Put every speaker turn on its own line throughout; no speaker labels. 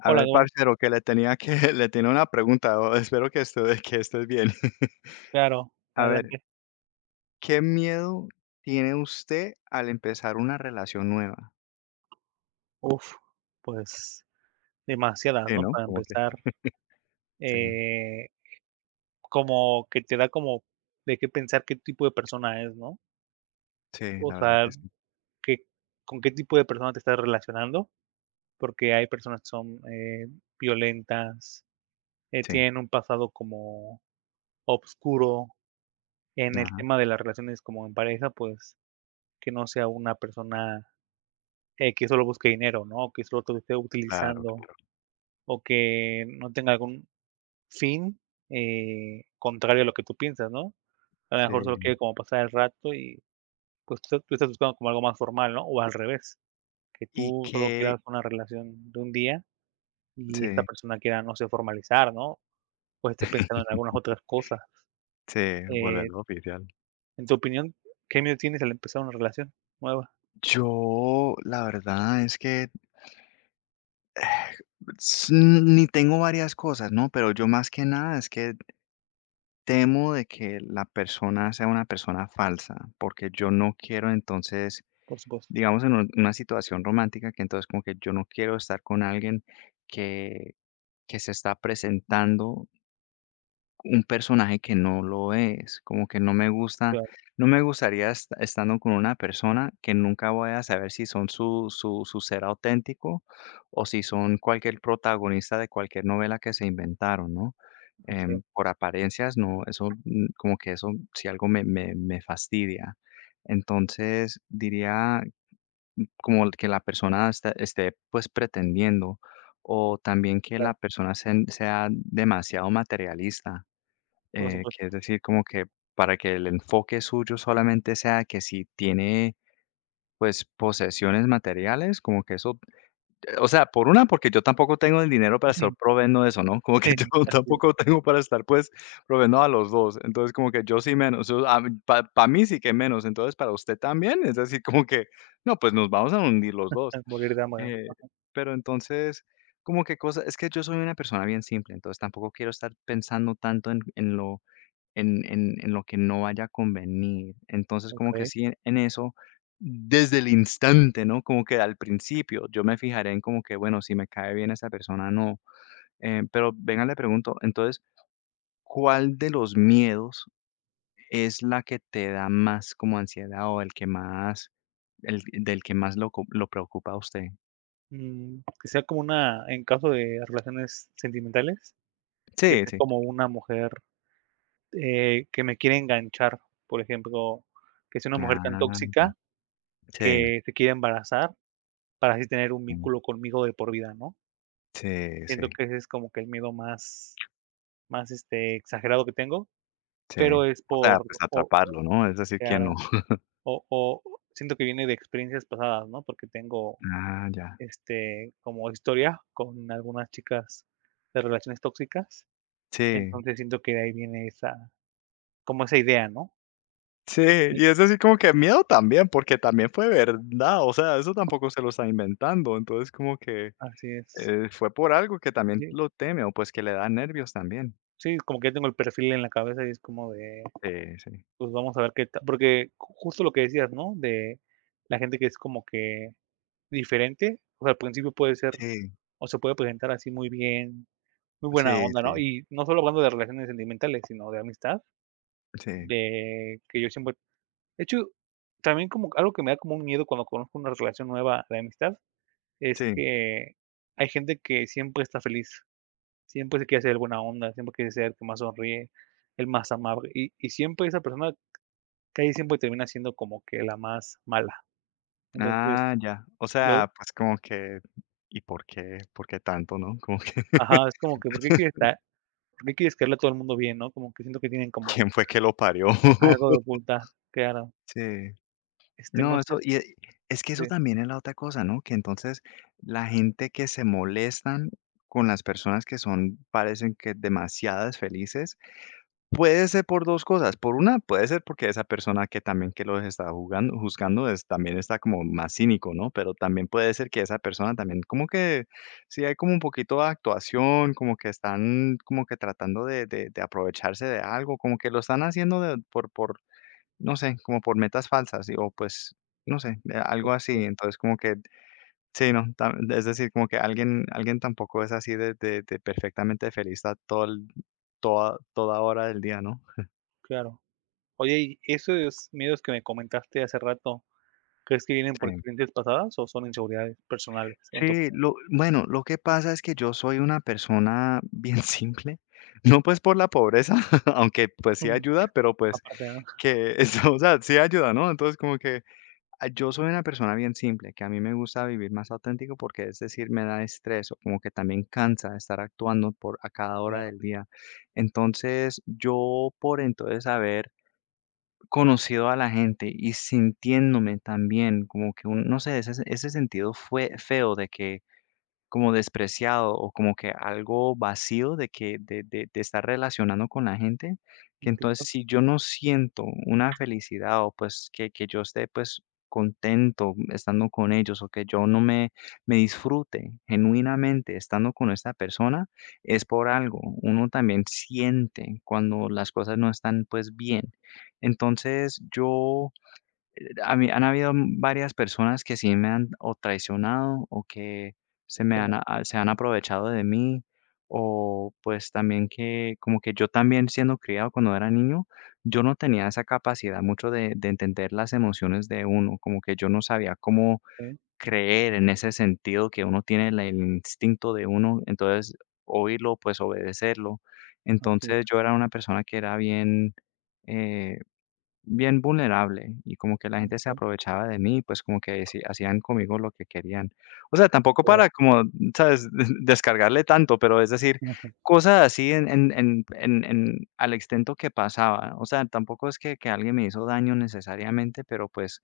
A
Hola,
ver,
qué bueno.
parcero, que le tenía que le tenía una pregunta, o espero que estés bien.
Claro,
A ver,
adelante.
¿qué miedo tiene usted al empezar una relación nueva?
Uf, pues demasiadas,
Sí,
¿no?
¿no?
Para
Como que
empezar,
sí,
eh, como que te da como de qué pensar qué tipo de persona es, ¿no?
sí,
O
la verdad
sea,
que sí.
que, con qué tipo de persona te estás relacionando, porque hay personas que son violentas,
Sí,
tienen un pasado como oscuro en el
ajá,
tema de las relaciones como en pareja, pues que no sea una persona que solo busque dinero, ¿no? O que solo te esté
claro,
utilizando
claro.
o que no tenga algún fin, contrario a lo que tú piensas, ¿no? A lo mejor solo
Sí.
quiere como pasar el rato y, pues, tú estás buscando como algo más formal, ¿no? O al revés, que
¿Y
tú solo
qué?
quieras una relación de un día y esta
Sí,
persona quiera, no sé, formalizar, ¿no? O esté pensando en algunas otras cosas.
sí,
Eh,
volverlo oficial.
en tu opinión, ¿qué miedo tienes al empezar una relación nueva?
Yo, la verdad es que, s ni tengo varias cosas, ¿no? Pero yo más que nada es que temo de que la persona sea una persona falsa, porque yo no quiero entonces,
Por supuesto,
digamos, en una situación romántica, que entonces como que yo no quiero estar con alguien que, que se está presentando un personaje que no lo es, como que no me gusta,
claro,
no me gustaría estando con una persona que nunca voy a saber si son su ser auténtico o si son cualquier protagonista de cualquier novela que se inventaron, ¿no?
así es,
Por apariencias, no, eso, como que eso, si algo me fastidia. Entonces, diría como que la persona esta esté, pues, pretendiendo, o también que
claro,
la persona sen sea demasiado materialista.
por supuesto.
Que es decir, como que para que el enfoque suyo solamente sea que si tiene, pues, posesiones materiales, como que eso, o sea, por una, porque yo tampoco tengo el dinero para estar
Ujú,
proveendo eso, ¿no? Como que
sí,
yo
así es,
tampoco tengo para estar, pues, proveendo a los dos. Entonces, como que yo sí menos, o para mí sí que menos, entonces para usted también, es decir, como que no, pues nos vamos a hundir los
a
dos.
morir de hambre, ¿no?
Eh,
Ajá,
pero entonces, como que cosa es que yo soy una persona bien simple, entonces tampoco quiero estar pensando tanto en lo que no vaya a convenir. Entonces, como que
okey.
sí, en eso, desde el instante, ¿no? Como que al principio, yo me fijaré en como que, bueno, si me cae bien esa persona, no. Pero venga, le pregunto, entonces, ¿cuál de los miedos es la que te da más como ansiedad, o el que más, el del que más lo preocupa a usted?
Mm, que sea como una en caso de relaciones sentimentales. Que
Sí,
sea
sí.
como una mujer, que me quiere enganchar, por ejemplo, que sea una mujer tan
Ah, ya.
tóxica
Sí,
que se quiere embarazar para así tener un
mm,
vínculo conmigo de por vida, ¿no?
sí, sí,
Siento que ese es como que el miedo más más exagerado que tengo,
sí.
pero es
O sea,
por
pues
o
atraparlo, ¿no? Es decir, que no.
claro, o siento que viene de experiencias pasadas, ¿no? Porque tengo,
Ah, ya.
este, como historia con algunas chicas de relaciones tóxicas,
Sí.
entonces siento que de ahí viene esa como esa idea, ¿no?
Sí,
Y
y es así como que miedo también, porque también fue verdad, o sea, eso tampoco se lo está inventando, entonces como que,
así es.
fue por algo que también
Sí,
lo teme, o pues que le da nervios también.
sí, como que ya tengo el perfil en la cabeza y es como de,
Sí, sí.
pues vamos a ver qué tal, porque ju justo lo que decías, ¿no? De la gente que es como que diferente, o sea, al principio puede ser,
Sí,
o se puede presentar así muy bien, muy buena
sí,
onda, ¿no?
sí,
Y no solo hablando de relaciones sentimentales, sino de amistad,
sí,
de que yo siempre de hecho, también como algo que me da como un miedo cuando conozco una relación nueva de amistad, es
sí.
que hay gente que siempre está feliz. Siempre se quiere hacer alguna onda, siempre quiere ser el que más sonríe, el más amable, y siempre esa persona casi siempre termina siendo como que la más mala. Entonces,
Ah, ya. O
yo
sea, pues como que, ¿y por qué? ¿Por qué tanto, no? Como que,
ajá, es como que, ¿por qué quieres caerle a todo el mundo bien, no? Como que siento que tienen como
¿quién fue que lo parió?
algo de ocultar, claro.
Sí.
Este, no
No,
sé,
eso y, es que eso
este,
también es la otra cosa, ¿no? Que entonces la gente que se molestan con las personas que son, parecen que demasiadas felices, puede ser por 2 cosas. Por una, puede ser porque esa persona que también que los está jugando juzgando es también está como más cínico, ¿no? Pero también puede ser que esa persona también como que sí hay como un poquito de actuación, como que están como que tratando de aprovecharse de algo, como que lo están haciendo de por no sé, como por metas falsas, y- o pues, no sé, algo
por
así. Entonces, como que sí, no, ta es decir, como que alguien tampoco es así de perfectamente feliz a todo el toda toda hora del día, ¿no?
claro. Oye, y esos miedos que me comentaste hace rato, ¿crees que vienen por
Sí.
experiencias pasadas o son inseguridades personales en tu
Sí,
opinión?
lo bueno, lo que pasa es que yo soy una persona bien simple, no, pues, por la pobreza, aunque, pues, sí
Mm,
ayuda, pero, pues,
aparte, ah,
que o sea, sí ayuda, ¿no? Entonces, como que ah, yo soy una persona bien simple, que a mí me gusta vivir más auténtico porque, es decir, me da estrés o como que también cansa de estar actuando por a cada hora
claro,
del día. Entonces, yo por entonces haber conocido a la gente y sintiéndome también como que un, no sé, ese sentido fue feo de que como despreciado o como que algo vacío de que de estar relacionando con la gente, que entonces
entiendo,
si yo no siento una felicidad o pues que yo esté, pues, contento estando con ellos, o que yo no me, me disfrute genuinamente estando con esta persona, es por algo. Uno también siente cuando las cosas no están, pues, bien. Entonces yo a mí han habido varias personas que sí me han o traicionado o que se me han
claro,
a- se han aprovechado de mí, o pues también que como que yo también siendo criado cuando era niño, yo no tenía esa capacidad mucho de entender las emociones de uno, como que yo no sabía cómo
okey,
creer en ese sentido que uno tiene el instinto de uno, entonces oírlo, pues obedecerlo.
así es,
Entonces yo era una persona que era bien, eh, bien vulnerable y como que la
okey,
gente se
claro.
aprovechaba de mí, pues como que sí, hacían conmigo lo que querían. O sea, tampoco para como, ¿sabes? Descargarle tanto, pero es decir,
Ujú,
cosas así en al extento que pasaba. O sea, tampoco es que alguien me hizo daño necesariamente, pero pues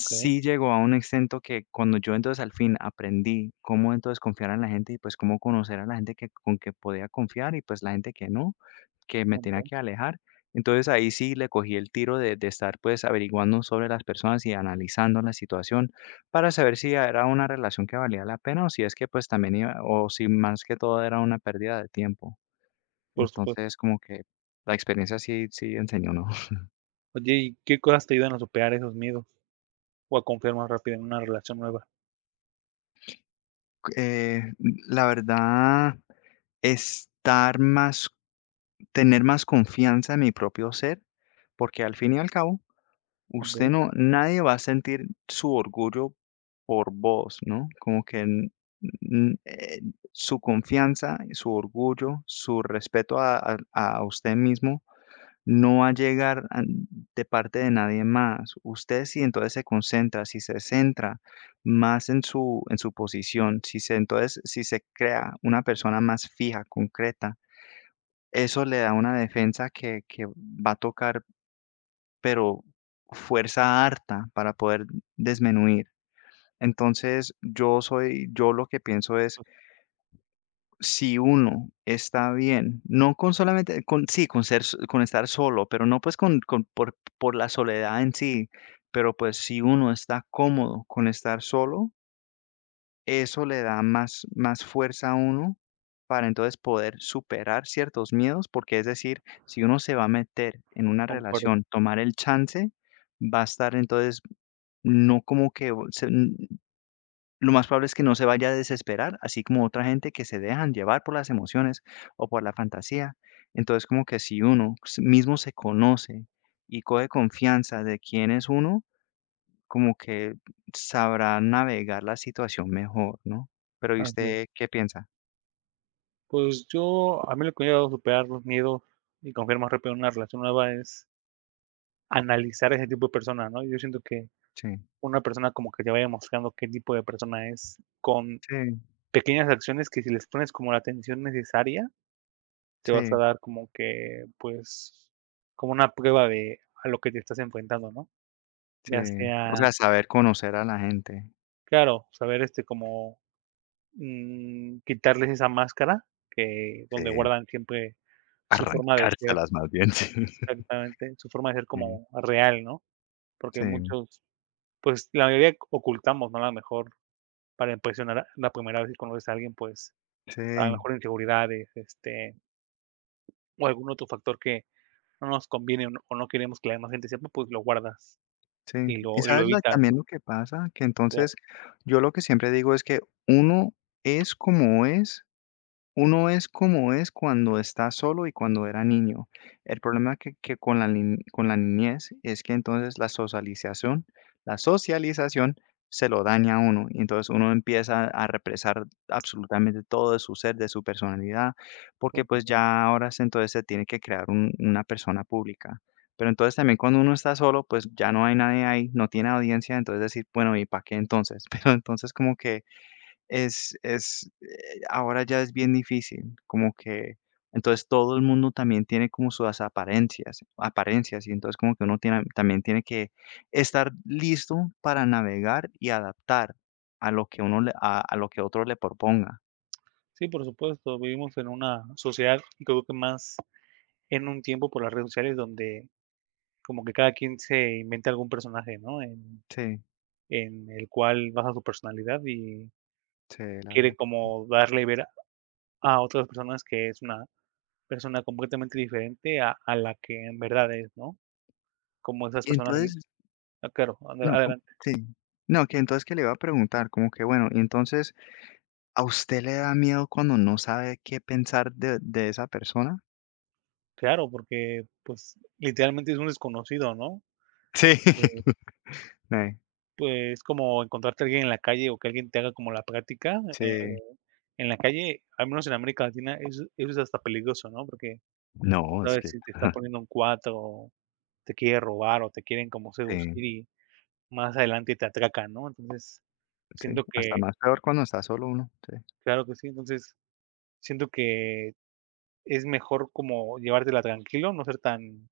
okey,
llegó a un extento que cuando yo entonces al fin aprendí cómo entonces confiar en la gente y pues cómo conocer a la gente que, con que podía confiar y pues la gente que no, que me tenía
okey,
que alejar. Entonces ahí sí le cogí el tiro de estar pues averiguando sobre las personas y analizando la situación para saber si era una relación que valía la pena o si es que pues también iba, o si más que todo era una pérdida de tiempo.
por supuesto.
Entonces como que la experiencia sí, sí enseñó, ¿no?
Oye, ¿y qué cosas te ayudan a superar esos miedos o a confiar más rápido en una relación nueva?
Eh, la verdad, estar más, tener más confianza en mi propio ser, porque al fin y al cabo usted
Okey,
no, nadie va a sentir su orgullo por vos, ¿no? Como que n- eh, su confianza, su orgullo, su respeto a usted mismo no va a llegar a- de parte de nadie más. Usted si entonces se concentra, si se centra más en su posición, si se, entonces, si se crea una persona más fija, concreta, eso le da una defensa que va a tocar, pero fuerza harta para poder desmenuir. Entonces, yo soy, yo lo que pienso es, si uno está bien, no con solamente, con, sí, con ser, con estar solo, pero no pues por la soledad en sí, pero pues si uno está cómodo con estar solo, eso le da más, más fuerza a uno para entonces poder superar ciertos miedos, porque es decir, si uno se va a meter en una
concuerdo,
relación, tomar el chance, va a estar entonces no como que o se n lo más probable es que no se vaya a desesperar, así como otra gente que se dejan llevar por las emociones o por la fantasía. Entonces, como que si uno s mismo se conoce y coge confianza de quién es uno, como que sabrá navegar la situación mejor, ¿no? Pero, ¿y
así
usted
es.
qué piensa?
Pues yo a mí lo que me ha ayudado a superar los miedos y confiar más rápido en una relación nueva es analizar ese tipo de persona, ¿no? Yo siento que
Sí,
una persona como que te vaya mostrando qué tipo de persona es con
sí,
pequeñas acciones que si les pones como la atención necesaria, te vas a
sí,
dar como que, pues, como una prueba de a lo que te estás enfrentando, ¿no?
sí.
Ya
O
sea
sea, saber conocer a la gente.
claro, saber, este, como, mm, quitarles esa máscara que donde
Sí,
guardan siempre su forma de ser,
arrancárselas más bien, sí.
exactamente, su forma de ser como real, ¿no? Porque
Sí,
muchos, pues, la mayoría ocultamos, ¿no? A lo mejor para impresionar a la primera vez que conoces a alguien, pues,
sí,
a lo
sí.
mejor inseguridades, este, o algún otro factor que no nos conviene o no queremos que la demás gente sepa, pues, lo guardas
Sí,
y
y
lo
sabes la
evitas,
también
¿no?
lo que pasa, que
Claro,
entonces yo lo que siempre digo es que uno es como es, uno es como es cuando está solo y cuando era niño. El problema que con la, ni- con la niñez es que entonces la socialización se lo daña a uno, y entonces uno empieza a represar absolutamente todo de su ser, de su personalidad, porque
por
pues
supuesto.
ya ahora entonces se tiene que crear una persona pública. Pero entonces también cuando uno está solo, pues ya no hay nadie ahí, no tiene audiencia, entonces decir, bueno, ¿y para qué entonces? Pero entonces como que es, ahora ya es bien difícil, como que entonces todo el mundo también tiene como sus apariencias, y entonces como que uno tiene también tiene que estar listo para navegar y adaptar a lo que otro le proponga.
Sí, por supuesto, vivimos en una sociedad, creo que más en un tiempo por las redes sociales donde como que cada quien se inventa algún personaje, ¿no?
Sí.
En el cual basa su personalidad y
Sí, la
quiere
verdad que
como darle ver a otras personas que es una persona completamente diferente a la que en verdad es, ¿no? Como esas
y
personas, en-
entonces,
ah, claro,
no, com
adelante,
sí. No, que entonces que le iba a preguntar, como que bueno, y entonces, ¿a usted le da miedo cuando no sabe qué pensar de esa persona?
claro, porque pues literalmente es un desconocido, ¿no?
Sí.
Eh,
Sí,
pues como encontrarte a alguien en la calle o que alguien te haga como la práctica
sí.
en la calle, al menos en América Latina, eso es hasta peligroso, ¿no? Porque
No,
otra
es
vez
que
si te está poniendo un 4 te quiere robar o te quieren como seducir
sí,
y más adelante te atracan, ¿no? Entonces,
sí,
siento
hasta
que
más peor cuando está solo uno, sí.
claro que sí, entonces, siento que es mejor como llevártela tranquilo, no ser tan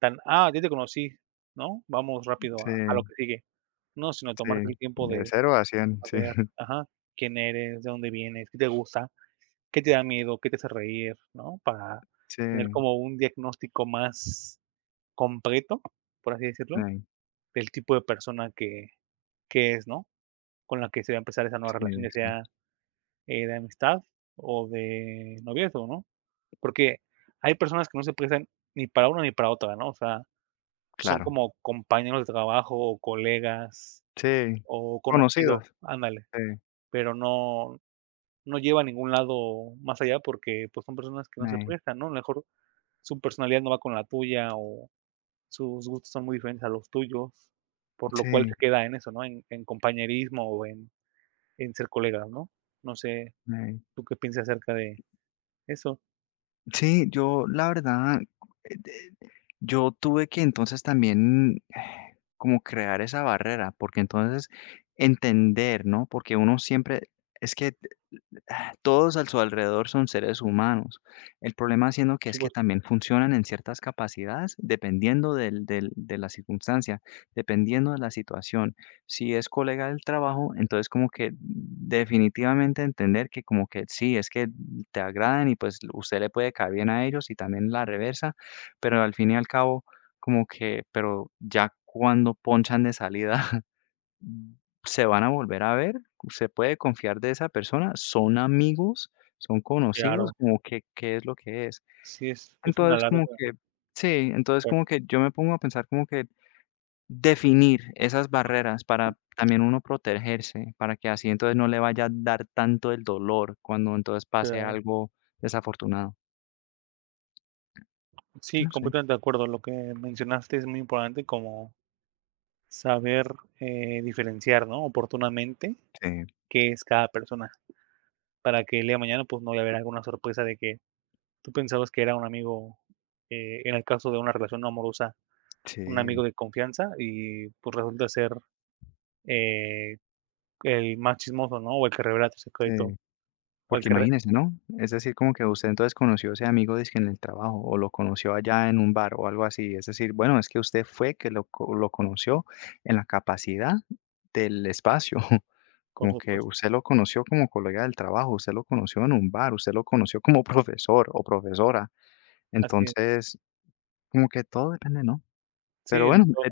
tan: "Ah, ya te conocí, ¿no? Vamos rápido
Sí,
a lo que sigue". No, sino tomarte
sí,
el tiempo
de
de
cero a 100,
a
sí,
ver ajá, quién eres, de dónde vienes, qué te gusta, qué te da miedo, qué te hace reír, ¿no? Para
sí,
tener como un diagnóstico más completo, por así decirlo,
ney,
del tipo de persona que es, ¿no? Con la que se va a empezar esa nueva
sí,
relación, ya
sí,
sea de amistad o de noviazgo, ¿no? Porque hay personas que no se prestan ni para una ni para otra, ¿no? O sea, son
claro,
como compañeros de trabajo o colegas
sí,
o conocidos,
conocidos,
ándale,
sí,
pero no, no lleva a ningún lado más allá porque pues son personas que no se
ney,
prestan, ¿no? A lo mejor su personalidad no va con la tuya o sus gustos son muy diferentes a los tuyos, por lo cual
sí,
se queda en eso, ¿no? En compañerismo o en ser colegas, ¿no? No sé,
ney.
¿tú qué piensas acerca de eso?
Sí, yo la verdad, de yo tuve que entonces también como crear esa barrera, porque entonces entender, ¿no? Porque uno siempre es que ah, todos a su alrededor son seres humanos. El problema siendo que
Por
es que
supuesto,
también funcionan en ciertas capacidades dependiendo de la circunstancia, dependiendo de la situación. Si es colega del trabajo, entonces como que definitivamente entender que como que sí, es que te agradan y pues usted le puede caer bien a ellos, y también la reversa, pero al fin y al cabo como que, pero ya cuando ponchan de salida mm, se van a volver a ver, usted puede confiar de esa persona, son amigos, son conocidos,
claro.
como que, ¿qué es lo que es?
Sí, es una
Entonces,
larga,
como que sí, entonces
pero
como que yo me pongo a pensar como que definir esas barreras para también uno protegerse, para que así entonces no le vaya a dar tanto el dolor cuando entonces pase
claro.
algo desafortunado.
Sí,
No sé.
completamente de acuerdo. Lo que mencionaste es muy importante como saber diferenciar, ¿no? Oportunamente
Sí,
qué es cada persona, para que el día de mañana pues no vaya a haber alguna sorpresa de que tú pensabas que era un amigo, en el caso de una relación amorosa, un
sí,
amigo de confianza y pues resulta ser eh, el más chismoso, ¿no? O el que revela tu secreto,
sí.
o el
Porque
que, re-
imagínese, ¿no? Es decir, como que usted entonces conoció a ese amigo dizque en el trabajo o lo conoció allá en un bar o algo así. Es decir, bueno, es que usted fue que lo conoció en la capacidad del espacio.
por
Como que
supuesto.
usted lo conoció como colega del trabajo, usted lo conoció en un bar, usted lo conoció como profesor o profesora.
Así es.
Entonces, como que todo depende, ¿no?
Sí,
Pero bueno,
de todo.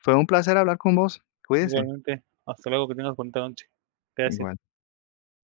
fue un placer hablar con vos. Cuídese.
Igualmente, hasta luego, que tengas bonita noche. Gracias.
Igual.